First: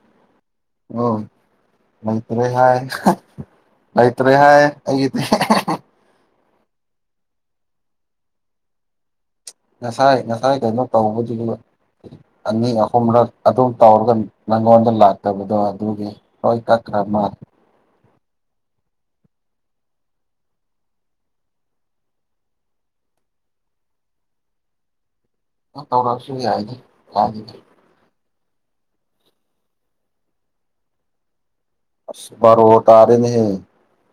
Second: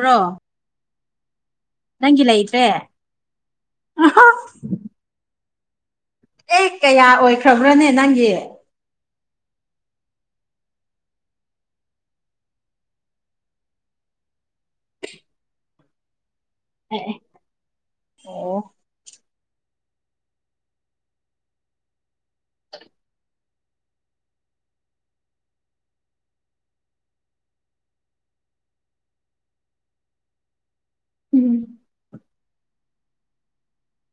ꯔꯣ ꯎ ꯂꯩꯇ꯭ꯔꯦ ꯍꯥꯏ ꯂꯩꯇ꯭ꯔꯦ ꯍꯥꯏ ꯑꯩꯒꯤꯗꯤ ꯍꯥ ꯑꯦ ꯀꯌꯥ ꯑꯣꯏꯈ꯭ꯔꯕ꯭ꯔꯅꯦ ꯅꯪꯒꯤ ꯉꯁꯥꯏ ꯉꯁꯥꯏ ꯀꯩꯅꯣ ꯇꯧꯕꯁꯤ ꯑꯅꯤ ꯑꯍꯨꯝꯔꯛ ꯑꯗꯨꯝ ꯇꯧꯔꯒ ꯅꯪꯉꯣꯟꯗ ꯂꯥꯛꯇꯕꯗꯣ ꯑꯗꯨꯒꯤ ꯍꯣꯏ ꯀꯥꯀ꯭ꯔꯥ ꯃꯥ ꯑꯣ ꯇꯧꯔꯛꯁꯨ ꯌꯥꯏꯗꯦ ꯌꯥꯗꯗꯦ ꯎꯝ ꯔꯣ ꯇꯥꯔꯦꯅꯦ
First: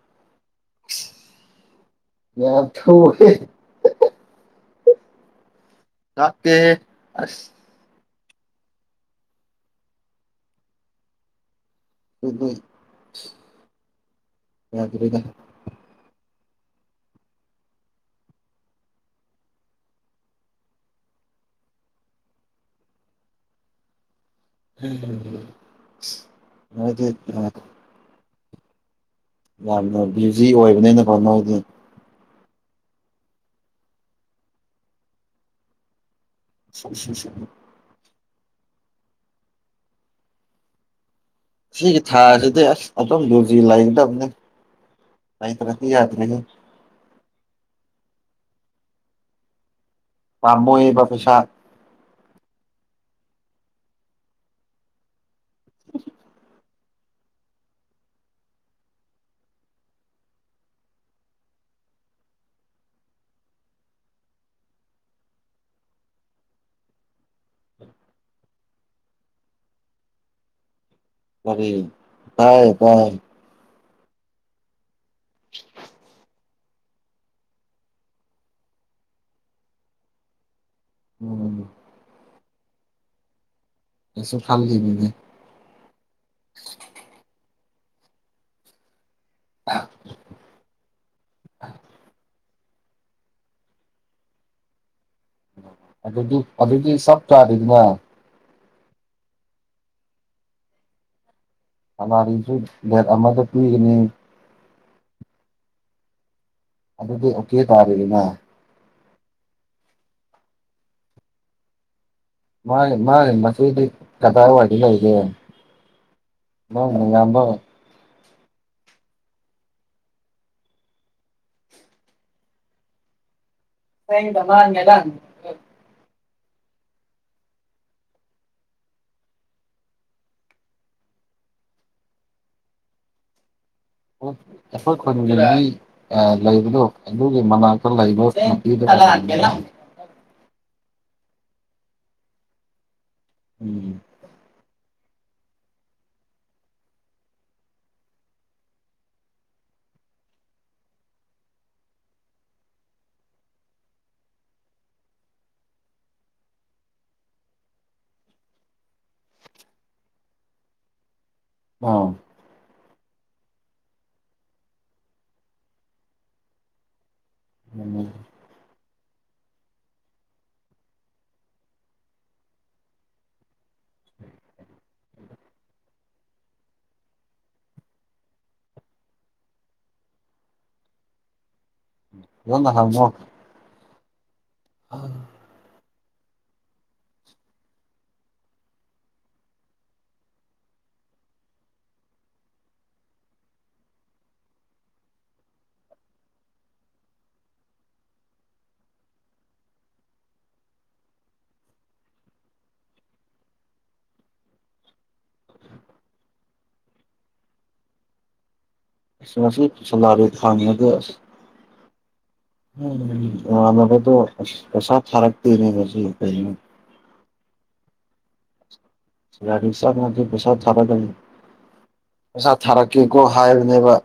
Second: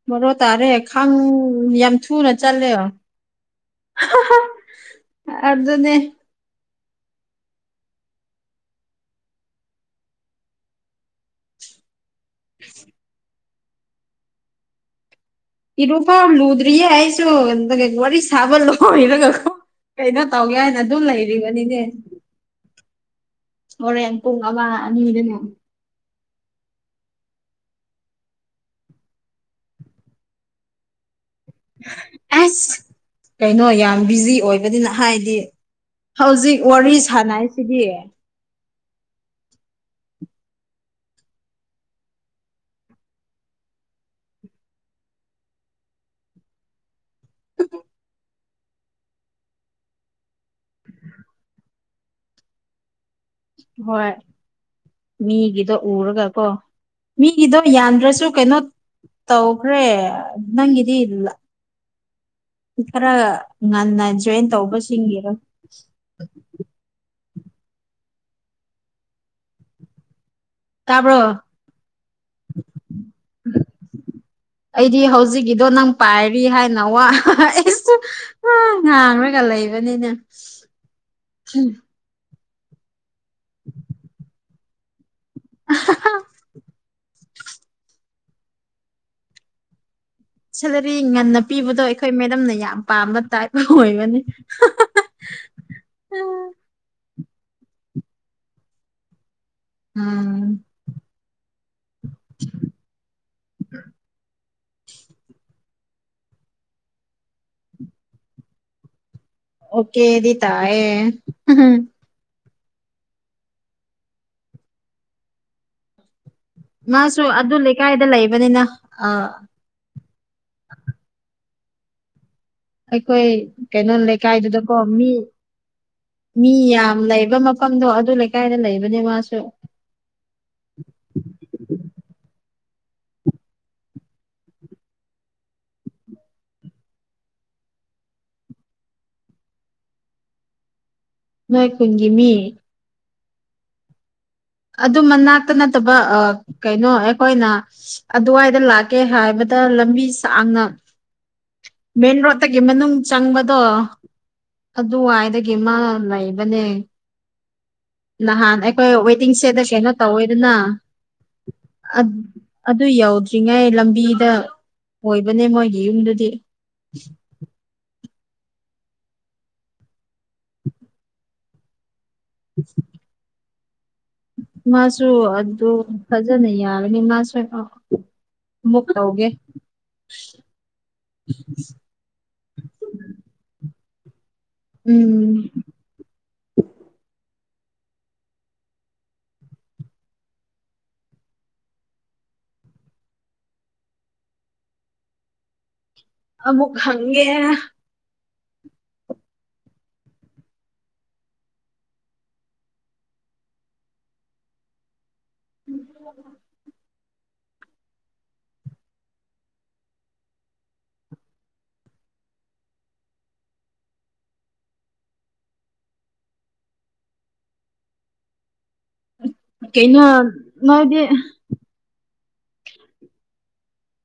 ꯃꯔꯣ ꯇꯥꯔꯦ ꯈꯪ ꯌꯥꯝ ꯊꯨꯅ ꯌꯥꯝ ꯆꯠꯂꯦ ꯊꯨꯋꯦ ꯑꯗꯨꯗꯅꯦ ꯂꯥꯛꯇꯦꯍꯦ ꯑꯁ ꯑꯗꯨ ꯌꯥꯗ ꯏꯔꯄꯣ ꯂꯨꯗꯔꯤ ꯍꯥꯏꯁꯁꯨ ꯋꯥꯔꯤꯔꯤ ꯁꯕ ꯂ ꯏꯔꯒꯣ ꯀꯩꯅꯣ ꯇꯧꯒꯦ ꯍꯥꯏꯅ ꯑꯗꯨꯝ ꯂꯩꯔꯤꯕꯅꯤꯅꯦ ꯍꯣꯔꯦꯟ ꯋꯥ ꯃꯤꯗ ꯃ ꯌꯥꯝꯅ ꯕ꯭ꯌꯨꯖꯤ ꯑꯣꯏꯕꯅꯤꯅ ꯐꯅꯗꯤ ꯑꯁ ꯀꯩꯅꯣ ꯌꯥꯝ ꯕꯤꯖꯤ ꯑꯣꯏꯕꯅꯤꯅ ꯍꯥꯏꯗꯤ ꯍꯧꯖꯤꯛ ꯋꯥꯔꯤ ꯁꯥꯟꯅꯁꯤꯗꯤ ꯁꯤꯒꯤ ꯊꯥꯁꯦꯗꯝ ꯔꯁꯤ ꯂꯥꯏꯗꯝꯅ ꯀꯏ ꯇꯔꯁꯤꯀꯤ ꯌꯥꯗꯔꯦꯒꯦ ꯄꯝꯌꯦꯕ ꯄꯩꯁꯥ ꯍꯣꯏ ꯃꯤꯒꯤꯗꯣ ꯎꯔꯒ ꯀꯣ ꯃꯤꯒꯤꯗꯣ ꯌꯥꯟꯗ꯭ꯔꯁꯨ ꯀꯩꯅꯣ ꯇꯧꯈ꯭ꯔꯦ ꯅꯪꯗꯤ ꯏꯜ ꯈꯔ ꯉꯟꯅ ꯖꯣꯏꯟ ꯇꯧꯕꯁꯤꯡꯒꯤꯦꯔꯣ ꯇꯥꯕ꯭ꯔꯣ ꯀꯔꯤ ꯇꯥꯏ ꯀꯥꯏ ꯎ ꯑꯩꯗꯤ ꯍꯧꯖꯤꯛꯀꯤꯗꯣ ꯅꯪ ꯄꯥꯏꯔꯤ ꯍꯥꯏꯅ ꯋꯥ ꯑꯩꯁꯨ ꯉꯥꯡꯔꯒ ꯗꯩꯕꯅꯤꯅ ꯎꯝ ꯎꯝ ꯑꯦꯁꯨ ꯐꯝꯖꯕꯦ [inaudible] ꯑ ꯁꯦꯂꯔꯤ ꯉꯟꯅ ꯄꯤꯕꯗꯣ ꯑꯩꯈꯣꯏ ꯃꯦꯗꯝꯝꯅ ꯌꯥꯝ ꯄꯥꯝꯕ ꯇꯥꯏꯞ ꯑꯣꯏꯕꯅꯤ ꯑꯗꯨꯗꯤ ꯑꯗꯨꯗꯤ ꯁꯞ ꯆꯥꯔꯗꯤꯅ ꯎꯝ ꯁꯅꯥꯔꯤꯁꯨ ꯂꯦꯠ ꯑꯃꯗ ꯄꯤꯒꯅꯤ [inaudible] ꯑꯗꯨꯗꯤ ꯑꯣꯀꯦ ꯇꯥꯕꯅꯤꯅ ꯑꯣꯀꯦꯗꯤ ꯇꯌꯦꯦ ꯃꯥ ꯃꯥꯅꯦ ꯃꯁꯗꯔꯤ ꯀꯗꯥꯔ ꯋꯥꯗꯤ ꯂꯩꯣꯏꯒ ꯃꯥꯁꯨ ꯑꯗꯨ ꯂꯩꯀꯥꯏꯗ ꯂꯩꯕꯅꯤꯅ ꯑ ꯑꯩꯈꯣꯏ ꯀꯩꯅꯣ ꯂꯩꯀꯥꯏꯗꯨꯗꯀꯣ ꯃꯤ ꯑꯩꯈꯣꯏ ꯃꯤ ꯌꯥꯝ ꯂꯩꯕ ꯃꯐꯝꯗꯣ ꯑꯗꯨ ꯂꯩꯀꯥꯏꯗ ꯂꯩꯕꯅꯦ ꯃꯥꯁꯨ [unintelligible] ꯑꯩꯈꯣꯏ ꯈꯨꯒꯤꯅꯤ ꯂꯩꯕꯗꯣ ꯑꯗꯨꯒꯤ ꯃꯅꯥꯛꯇ ꯂꯩꯕꯇꯤ ꯀꯦꯂ ꯃꯥꯏ ꯀꯨꯟꯒ ꯃꯤ ꯎꯝ ꯑꯗꯨ ꯃꯅꯥꯛꯇ ꯅꯠꯇꯕ ꯀꯩꯅꯣ ꯑꯩꯈꯣꯏꯅ ꯑꯗꯨꯋꯥꯏꯗ ꯂꯥꯛꯀꯦ ꯍꯥꯏꯕꯗ ꯂꯝꯕꯤ ꯁꯥꯡꯅ ꯃꯦꯟ ꯔꯣꯇꯒꯤ ꯃꯅꯨꯡ ꯆꯪꯕꯗꯣ ꯑꯗꯨꯋꯥꯏꯗꯒꯤ ꯃꯥ ꯂꯩꯕꯅꯦ ꯅꯍꯥꯟ ꯑꯩꯈꯣꯏ ꯇꯤꯡꯁꯦꯗ ꯀꯩꯅꯣ ꯇꯧꯋꯦꯗꯅ ꯑ ꯑꯗꯨ ꯌꯧ ꯍꯧꯔꯤꯉꯩ ꯂꯝꯕꯤꯗ ꯑꯣꯏꯕꯅꯦ ꯃꯣꯏꯒꯤ ꯌꯨꯝꯗꯨꯗꯤ ꯎꯝ ꯑ ꯃꯥꯁꯨ ꯑꯗꯨ ꯐꯖꯅ ꯌꯥꯔꯅꯤ ꯃꯥꯁꯨ ꯃꯛꯧꯒꯦ ꯍꯅ ꯍꯥꯏꯃꯣ ꯎꯝ ꯑꯃꯃꯨꯛ ꯍꯪꯦ ꯎꯝ ꯑꯔ ꯈ ꯎꯝꯗꯗꯣ ꯄꯩꯁꯥ ꯊꯥꯔꯛꯇꯅꯦ ꯉꯁꯨ ꯀꯩꯅꯩꯅ ꯁꯤꯂꯥ ꯔꯔꯤꯁꯥ ꯀꯩꯅꯣ ꯃꯥꯒꯤ ꯄꯦꯁꯥ ꯅꯣꯏꯗꯤ ꯊꯕꯒꯅꯤ ꯄꯩꯁꯥ ꯊꯥꯔꯛꯀꯦꯀꯣ ꯍꯥꯏꯕꯅꯦꯕ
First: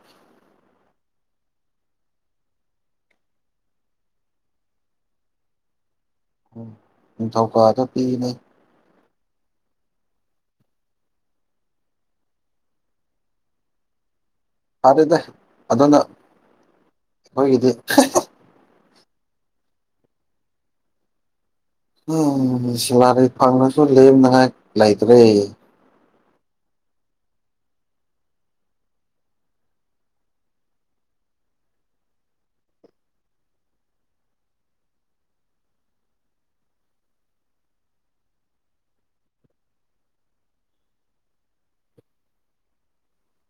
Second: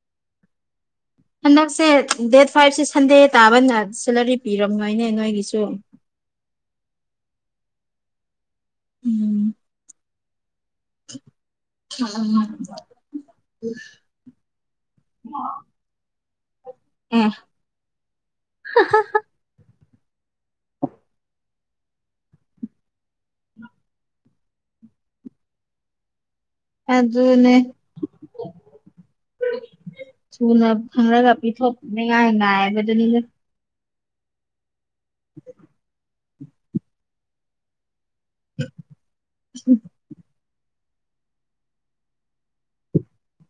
ꯍꯟꯗꯛꯁꯦ ꯗꯦꯠ ꯐꯥꯏꯚꯁꯦ ꯁꯟꯗꯦ ꯇꯥꯕꯅ ꯁꯦꯂꯔꯤ ꯄꯤꯔꯝꯈꯣꯏꯅꯦ ꯅꯣꯏꯒꯤꯁꯨ ꯊꯀꯥꯗ ꯄꯤꯅꯦ ꯎꯝ ꯑꯝ ꯐꯔꯦꯗꯦ ꯑꯗꯨꯗꯅ ꯑꯦ ꯍꯒꯗꯤꯦ ꯎꯝ ꯁꯦꯂꯥꯔꯤ ꯐꯪꯉꯁꯨ ꯂꯦꯝ ꯉꯍꯥꯛ ꯂꯩꯇ꯭ꯔꯦ ꯑꯗꯨ ꯑꯗꯨꯅꯦ ꯊꯨꯅ ꯈꯪꯔꯒ ꯄꯤꯊꯣꯛꯅꯤꯉꯥꯏ ꯉꯥꯏꯕꯗꯨꯅꯤꯅꯦ [unintelligible] [unintelligible] [unintelligible]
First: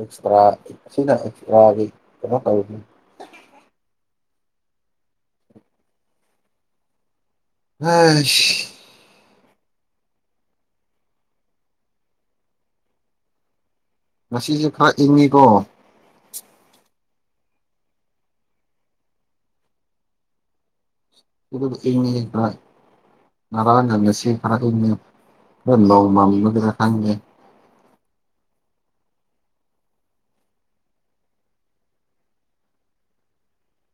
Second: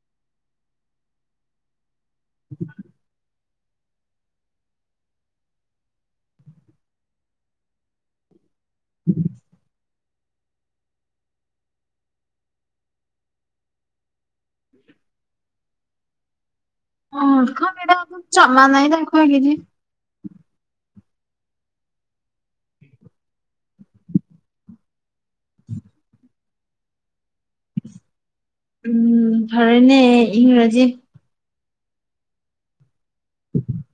ꯑꯦꯛꯁꯔꯥ ꯑꯁꯤꯅ ꯑꯦꯛꯁꯔꯥꯒꯤ ꯀꯩꯅꯣ ꯇꯧꯔꯤꯅꯤ ꯑ ꯉꯁꯤꯁꯦ ꯈꯥꯛꯏꯉꯤꯀꯣ ꯑꯣ ꯈꯕꯤꯗ ꯃꯥ ꯅꯥꯏ ꯗꯈꯒꯖꯤ ꯎꯗꯞ ꯏ ꯃꯤ ꯭ꯔꯥꯏ ꯃꯔꯥꯪꯅ ꯁꯤ ꯈꯔ ꯈꯔ ꯅꯣ ꯃꯥꯡꯂꯕꯤꯔ ꯈꯪꯦ ꯎꯝ ꯐꯔꯦꯅꯦ ꯏꯪꯔꯖꯤ ꯎꯝ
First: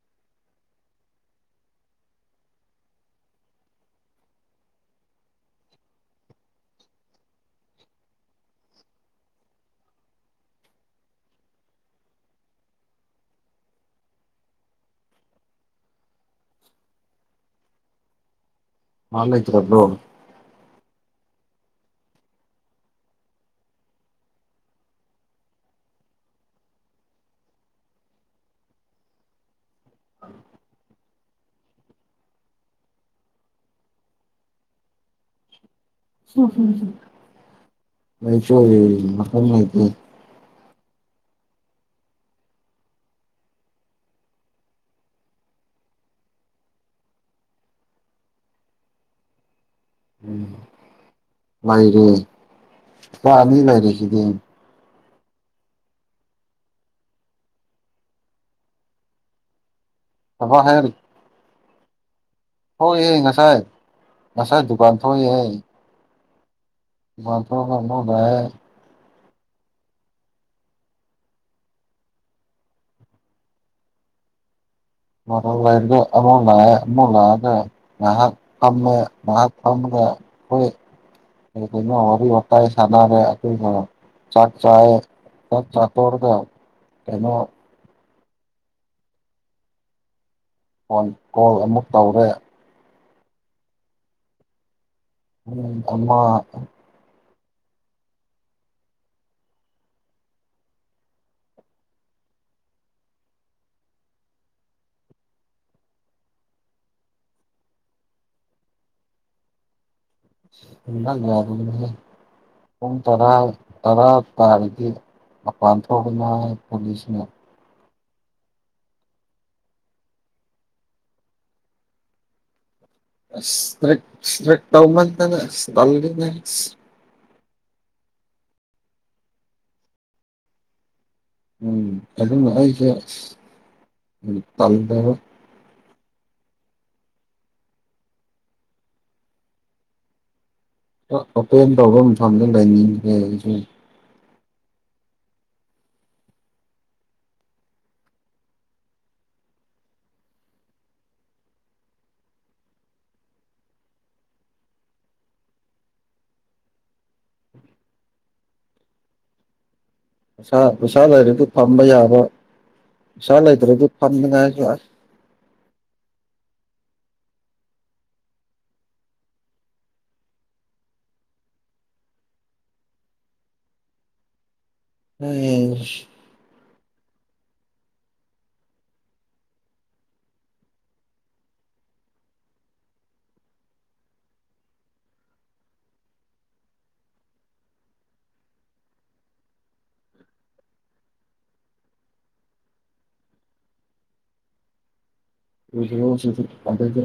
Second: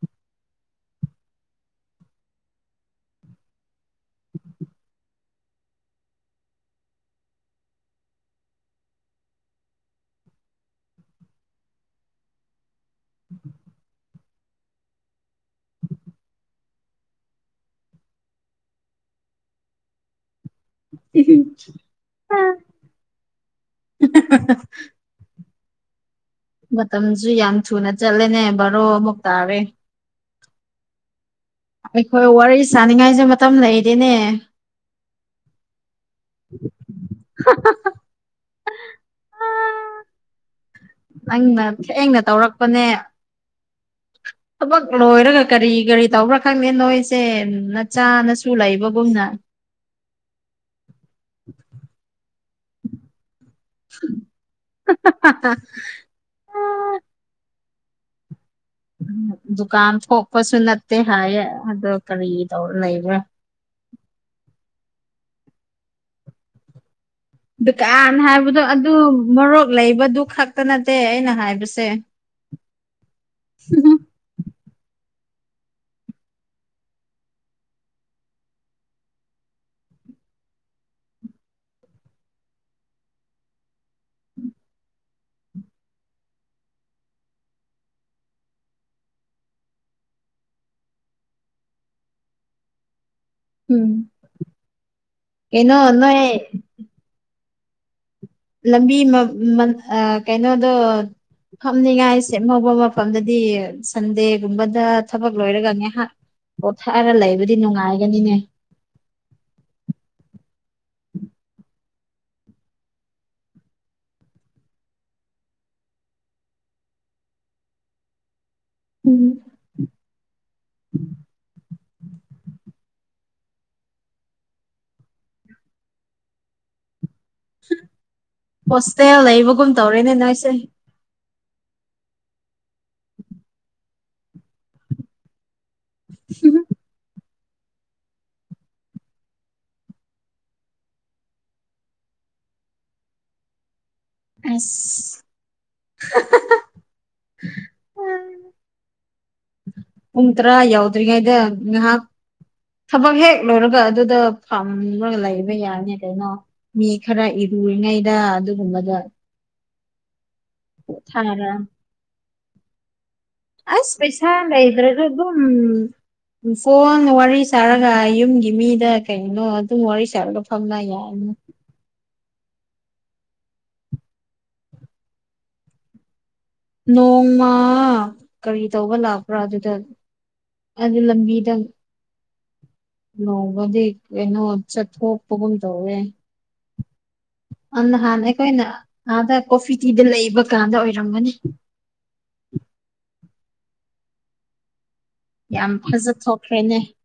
ꯃꯥꯜ ꯂꯩꯇꯔ꯭ꯔꯣ ꯑ ꯃꯇꯝꯁꯨ ꯌꯥꯝ ꯊꯨꯅ ꯆꯠꯂꯦꯅꯦ ꯕꯥꯔꯣ ꯑꯃꯨꯛ ꯇꯥꯔꯦ ꯑꯩꯈꯣꯏ ꯋꯥꯔꯤ ꯁꯥꯅꯤꯡꯉꯥꯏꯁꯨ ꯃꯇꯝ ꯂꯩꯔꯤꯅꯦ [unintelligible] ꯅꯪꯅ ꯊꯦꯡꯅ ꯇꯧꯔꯛꯄꯅꯦ ꯊꯕꯛ ꯂꯣꯏꯔꯒ ꯀꯔꯤ ꯀꯔꯤ ꯇꯧꯕ꯭ꯔꯥ ꯈꯪꯗꯦ ꯅꯣꯏꯁꯦ ꯅꯆꯥꯅꯁꯨ ꯂꯩꯕꯒꯨꯝꯅ [inaudible] ꯎꯝ ꯂꯩꯥꯏꯔꯦ ꯄꯥ ꯑꯅꯤ ꯂꯩꯥꯏꯔꯤꯁꯤꯗꯤ [inaudible] ꯗꯨꯀꯥꯟ ꯊꫭꯛꯄꯁꯨ ꯊꯕꯛ ꯅꯠꯇꯦ ꯍꯥꯏꯌꯦ ꯑꯗꯨ ꯀꯔꯤ ꯇꯧꯔ ꯊꫭꯛꯏꯍꯦ ꯂꯩꯕ꯭ꯔꯥ ꯉꯁꯥꯏ ꯉꯁꯥꯏ ꯗꯨꯀꯥꯟ ꯊꯣꯛꯏꯍꯦ ꯗꯨꯀꯥꯟ ꯂꯥꯛꯑꯦ ꯍꯥꯏꯕꯗꯣ ꯑꯗꯨ ꯃꯣꯔꯣꯛ ꯂꯩꯕꯗꯨ ꯈꯛꯇ ꯅꯠꯇꯦ ꯑꯩꯅ ꯍꯥꯏꯕꯁꯦ [inaudible] ꯃꫭꯔꫭꯛ ꯂꯩꯔꯒꯒ ꯑꯃꯨꯛ ꯂꯥꯛꯑꯦ ꯑꯃꯨꯛ ꯂꯥꯛꯑꯒ ꯉꯍꯥꯛ ꯐꯝꯃꯦ ꯉꯍꯥꯛ ꯐꯝꯒ ꯈꯣꯏ ꯀꯔꯤ ꯀꯔꯤꯅꫭ ꯋꯥꯔꯤ ꯋꯥꯇꯥꯏ ꯁꯅꯥꯔꯦ ꯑꯗꯨꯒ ꯆꯥꯛ ꯆꯥꯏꯌꯦ ꯆꯥꯛ ꯆꯥ ꯇꫭꯛꯑꯒ ꯀꯩꯅꯣ ꯐꯣꯟ ꯀꯣꯜ ꯑꯃꯨꯛ ꯇꯧꯔꯦ ꯎꯝ ꯀꯩꯅꯣ ꯄꯨꯡ ꯑꯃ ꯅꫭꯏ ꯂꯝꯕꯤ ꯃ ꯃ ꯑ ꯀꯩꯅꯣꯗꯣ ꯐꯝꯅꯤꯉꯥꯏ ꯁꯦꯝꯍꯧꯕ ꯃꯐꯝꯗꯨꯗꯤ ꯁꯟꯗꯦꯒꯨꯝꯕꯗ ꯊꯕꯛ ꯂꯣꯏꯔꯒ ꯉꯥꯏꯍꯥꯛ ꯄꯣꯊꯥꯔ ꯂꯩꯕꯗꯤ ꯅꯨꯡꯉꯥꯏꯒꯅꯤꯅꯦ ꯅꯪ ꯋꯥꯗꯨꯗꯤꯅꯦ ꯄꯨꯡ ꯇꯔꯥ ꯇꯔꯥ ꯇꯥꯔꯗꯤ ꯃꯄꯥꯟ ꯊꯣꯛꯀꯅꫭ ꯍꯥꯏꯏ ꯄꯨꯂꯤꯁꯅ ꯎꯝ ꯏꯁꯇ꯭ꯔꯤꯛ ꯏꯁꯇ꯭ꯔꯤꯛ ꯇꯧꯃꯟꯗꯅ ꯏꯁ ꯇꯜꯂꯤꯅꯦ ꯏꯁ ꯍꯣꯁꯇꯦꯜ ꯂꯩꯕꯒꯨꯝ ꯇꯧꯔꯦꯅꯦ ꯅꫭꯏꯁꯦ ꯎꯝ ꯑꯗꯨꯝ ꯑꯩꯁꯦ ꯑꯁ ꯎꯝ ꯇꯜꯂꯦꯕ [inaudible] ꯑꯣꯄꯦꯟ ꯇꯧꯕ ꯃꯊꯐꯝꯗ ꯂꯩꯅꯤꯡꯉꯦ ꯑꯩꯁꯨ ꯑꯁ ꯄꯨꯡ ꯇꯔꯥ ꯌꯥꯎꯗ꯭ꯔꯤꯉꯩꯗ ꯉꯥꯏꯍꯥꯛ ꯊꯕꯛ ꯍꯦꯛ ꯂꯣꯏꯔꯒ ꯑꯗꯨꯗ ꯐꯝꯔꯒ ꯂꯩꯕ ꯌꯥꯅꯤ ꯀꯩꯅꯣ ꯃꯤ ꯈꯔ ꯂꯨꯔꯤꯉꯩꯗ ꯑꯗꯨꯒꯨꯝꯕꯗꯥ ꯄꯩꯁꯥ ꯄꯩꯁꯥ ꯂꯩꯔꯗꯤ ꯐꯝꯕ ꯌꯥꯕ ꯄꯩꯁꯥ ꯂꯩꯇ꯭ꯔꯗꯤ ꯑꯁ ꯄꯩꯁꯥ ꯐꯝꯅꯤꯡꯉꯥꯏꯁꯨ ꯑꯁ ꯂꯩꯗ꯭ꯔꯁꯨ ꯑꯗꯨꯝ ꯐꫭꯟ ꯋꯥꯔꯤ ꯁꯥꯔꯒ ꯌꯨꯝꯒꯤ ꯃꯤꯗ ꯀꯩꯅꯣ ꯑꯗꯨꯝ ꯋꯥꯔꯤ ꯁꯥꯔꯒ ꯐꯝꯅ ꯌꯥꯏꯅ [inaudible] ꯑꯩꯁ ꯅꯣꯡꯃꯥ ꯀꯔꯤ ꯇꯧꯕ ꯂꯥꯛꯄ꯭ꯔꯥ ꯑꯗꯨꯗ ꯑꯗꯨ ꯂꯝꯕꯤꯗ ꯅꯣꯡꯕꯗꯤ ꯀꯩꯅꯣ ꯆꯠꯊꯣꯛꯄꯒꯨꯝ ꯇꯧꯋꯦ ꯑꯟ ꯅꯍꯥꯟ ꯑꯩꯈꯣꯏꯅ ꯑꯥꯗ ꯀꯣꯐꯤ ꯇꯤꯗ ꯂꯩꯕ ꯀꯥꯟꯗ ꯑꯣꯏꯔꯝꯒꯅꯤ [inaudible] ꯌꯥꯝ ꯂꫭꯏꯁꯤꯜꯂꫭ ꯁꯤꯁꯨ [unintelligible] ꯐꯖꯊꯣꯛꯈ꯭ꯔꯦꯅꯦ ꯑꯗꯒꯤ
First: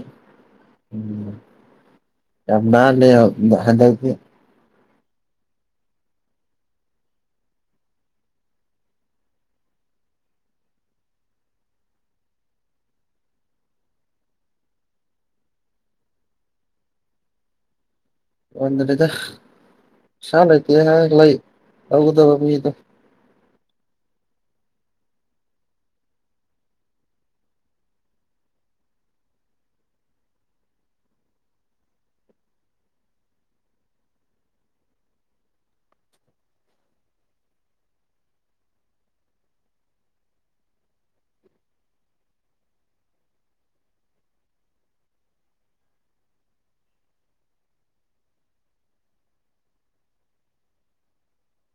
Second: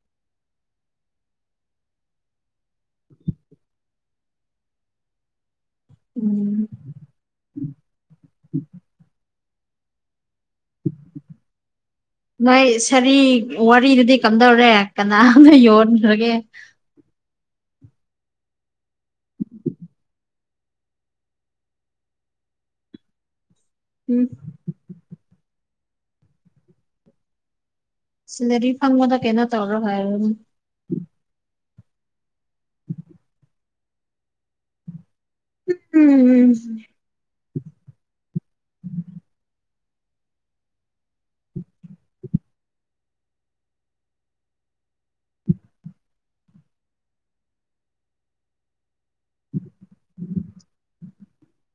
ꯎꯝ ꯌꯥꯝ ꯅꯥꯜꯂꯦ ꯍꫭ ꯍꯟꯗꯛꯇꯤ ꯎꯝ [inaudible] ꯅꯣꯏ ꯁꯥꯔꯤ ꯋꯥꯔꯤꯗꯨꯗꯤ ꯀꯝꯗꯧꯔꯦ ꯀꯅꯅꯥ ꯌꯣꯟꯈ꯭ꯔꯒꯦ [inaudible] ꯌꫭꯟꯗꯔꯤꯗ ꯁꯥ ꯂꯩꯇꯦ ꯍꯥꯏ ꯂꯩ ꯇꯧꯒꯗꯕ ꯃꯤꯗꫭ ꯎꯝ ꯁꯦꯂꯔꯤ ꯐꯪꯕꯗ ꯀꯩꯅꯣ ꯇꯧꯔꯣ ꯍꯥꯏꯔꫭꯅ‌ꯦ ꯎꯝꯝꯝ ꯎꯝ [unintelligible]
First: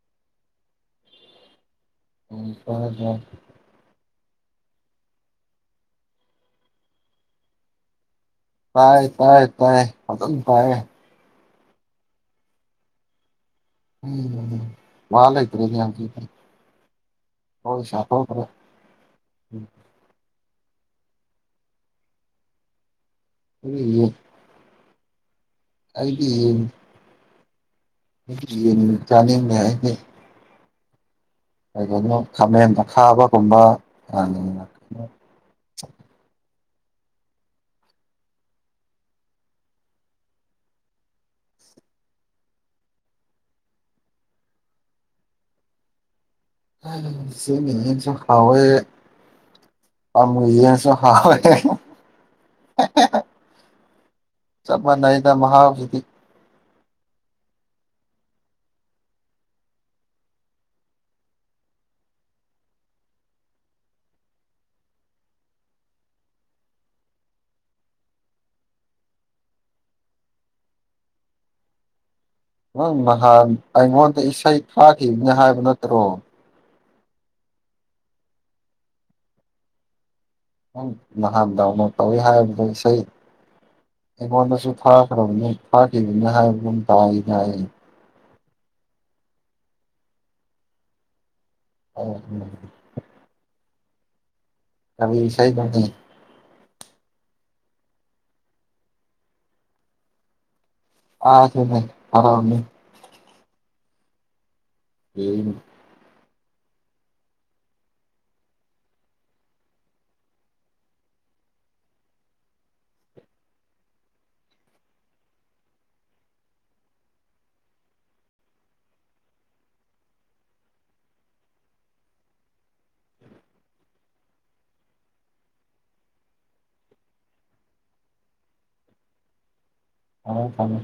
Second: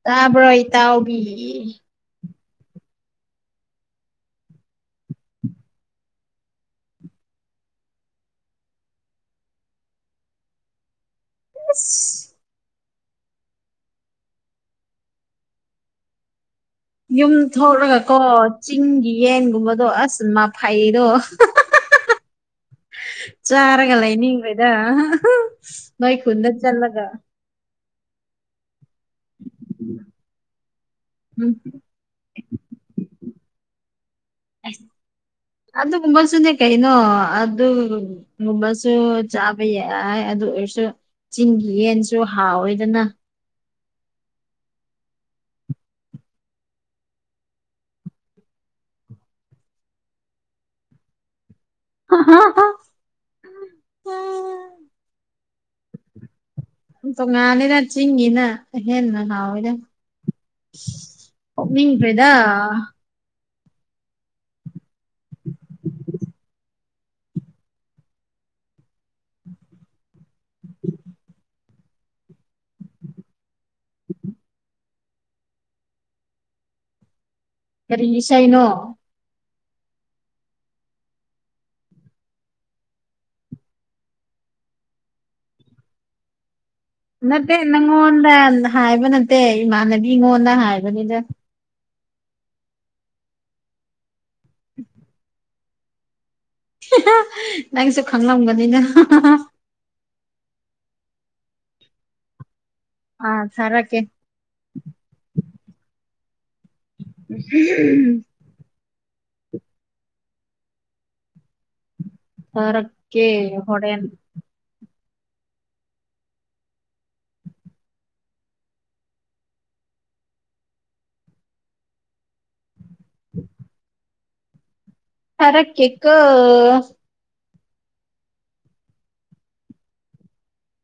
ꯇ꯭ꯕꯔꫭ ꯏꯇꯥꯎꯕꯤ ꯁꯨꯖ [unintelligible] ꯇꯥꯏ ꯇꯥꯏ ꯇꯥꯏ ꯐꯖꯅꯥ ꯇꯥꯏꯌ‌ꯦ ꯑꯁ ꯎꯝ ꯃꯥꯂꯩꯇꯔꯦꯗꯤ ꯌꯥꯝ ꯊꯤ ꯐꯩ ꯌꯨꯝ ꯊꯣꯛꯂꯒꯀꯣ ꯆꯤꯡꯒꯤ ꯌꯦꯟꯒꯨꯝꯕꯗꯣ ꯑꯁ ꯐꯩꯗꯣ ꯆꯥꯔꯒ ꯑꯩꯗꯤ ꯂꯩꯅꯤꯡꯕꯩꯗ ꯅꫭꯏ ꯈꯨꯨꯟꯗ ꯆꯠꯂꯒ ꯖ ꯑꯥꯏꯦ [unintelligible] ꯎꯝ ꯀꯩꯒꯅꯣ ꯈꯥꯃꯦꯟꯗ ꯈꯥꯕꯒꯨꯝꯕ ꯑꯁ ꯑꯗꯨꯒꯨꯝꯕꯁꯨꯅꯦ ꯀꯩꯅꯣ ꯑꯗꯨꯒꯨꯝꯕꯁꯨ ꯆꯥꯕ ꯌꯥꯏ ꯑꯗꯨ ꯑꯣꯏꯔꯁꯨ ꯆꯤꯡꯒꯤ ꯌꯦꯟꯁꯨ ꯍꯥꯎꯑꯣꯏꯗꯅ ꯆꯤꯡꯒꯤ ꯌ‌ꯦꯟꯁꯨ ꯍꯥꯎꯋꯤ ꯑꯃ ꯌ‌ꯦꯟꯁꯨ ꯍꯥꯎꯋꯤ ꯑ ꯗ ꯃꯍꯥꯕꯤꯗꯤ ꯇ ꯉꯅꯤꯗ ꯆꯤꯤꯡꯤꯅ ꯍꯦꯅ ꯍꯗ ꯃꯤ ꯄꯔꯤꯗ [inaudible] ꯅꯪ ꯅꯍꯥꯟ ꯑꯩꯉꯣꯟꯗ ꯏꯁꯩ ꯐꯥꯈꯤꯕꯅꯤ ꯍꯥꯏꯕ ꯅꯠꯇ꯭ꯔꯣ ꯀꯔꯤ ꯁꯩꯅꯣ ꯅꯍꯥꯟꯗ ꯇ ꯍꯥꯏ ꯁ ꯑꯩꯉꯣꯟꯗꯁꯨ ꯐꯥꯈ꯭ꯔꯕꯅꯤ ꯐꯥꯈꯤꯕꯅꯤ ꯍꯥꯏꯕꯨꯝ ꯅꯠꯇꯦ ꯅꯪꯉꯣꯟꯗ ꯍꯥꯏꯕ ꯅꯠꯇꯦ ꯏꯃꯥꯟꯅꯕꯤ ꯑꯩꯉꯣꯟꯗ ꯍꯥꯏꯕꯅꯤꯗ ꯑꯣ ꯎ ꯀꯁꯥꯏ ꯊꯅꯤ ꯅꯪꯁꯨ ꯈꯪꯂꯝꯒꯅꯤꯅ ꯑ ꯁꯤꯦ ꯐꯔꯅꯤ ꯑꯥ ꯁꯔꯀꯦ ꯎ ꯍ ꯊꯔꯛꯀꯦ ꯍꯣꯔꯦꯟ ꯎꯝ ꯍꯔ ꯀꯦ ꯀ ꯑꯥꯎ ꯊꯃꯦ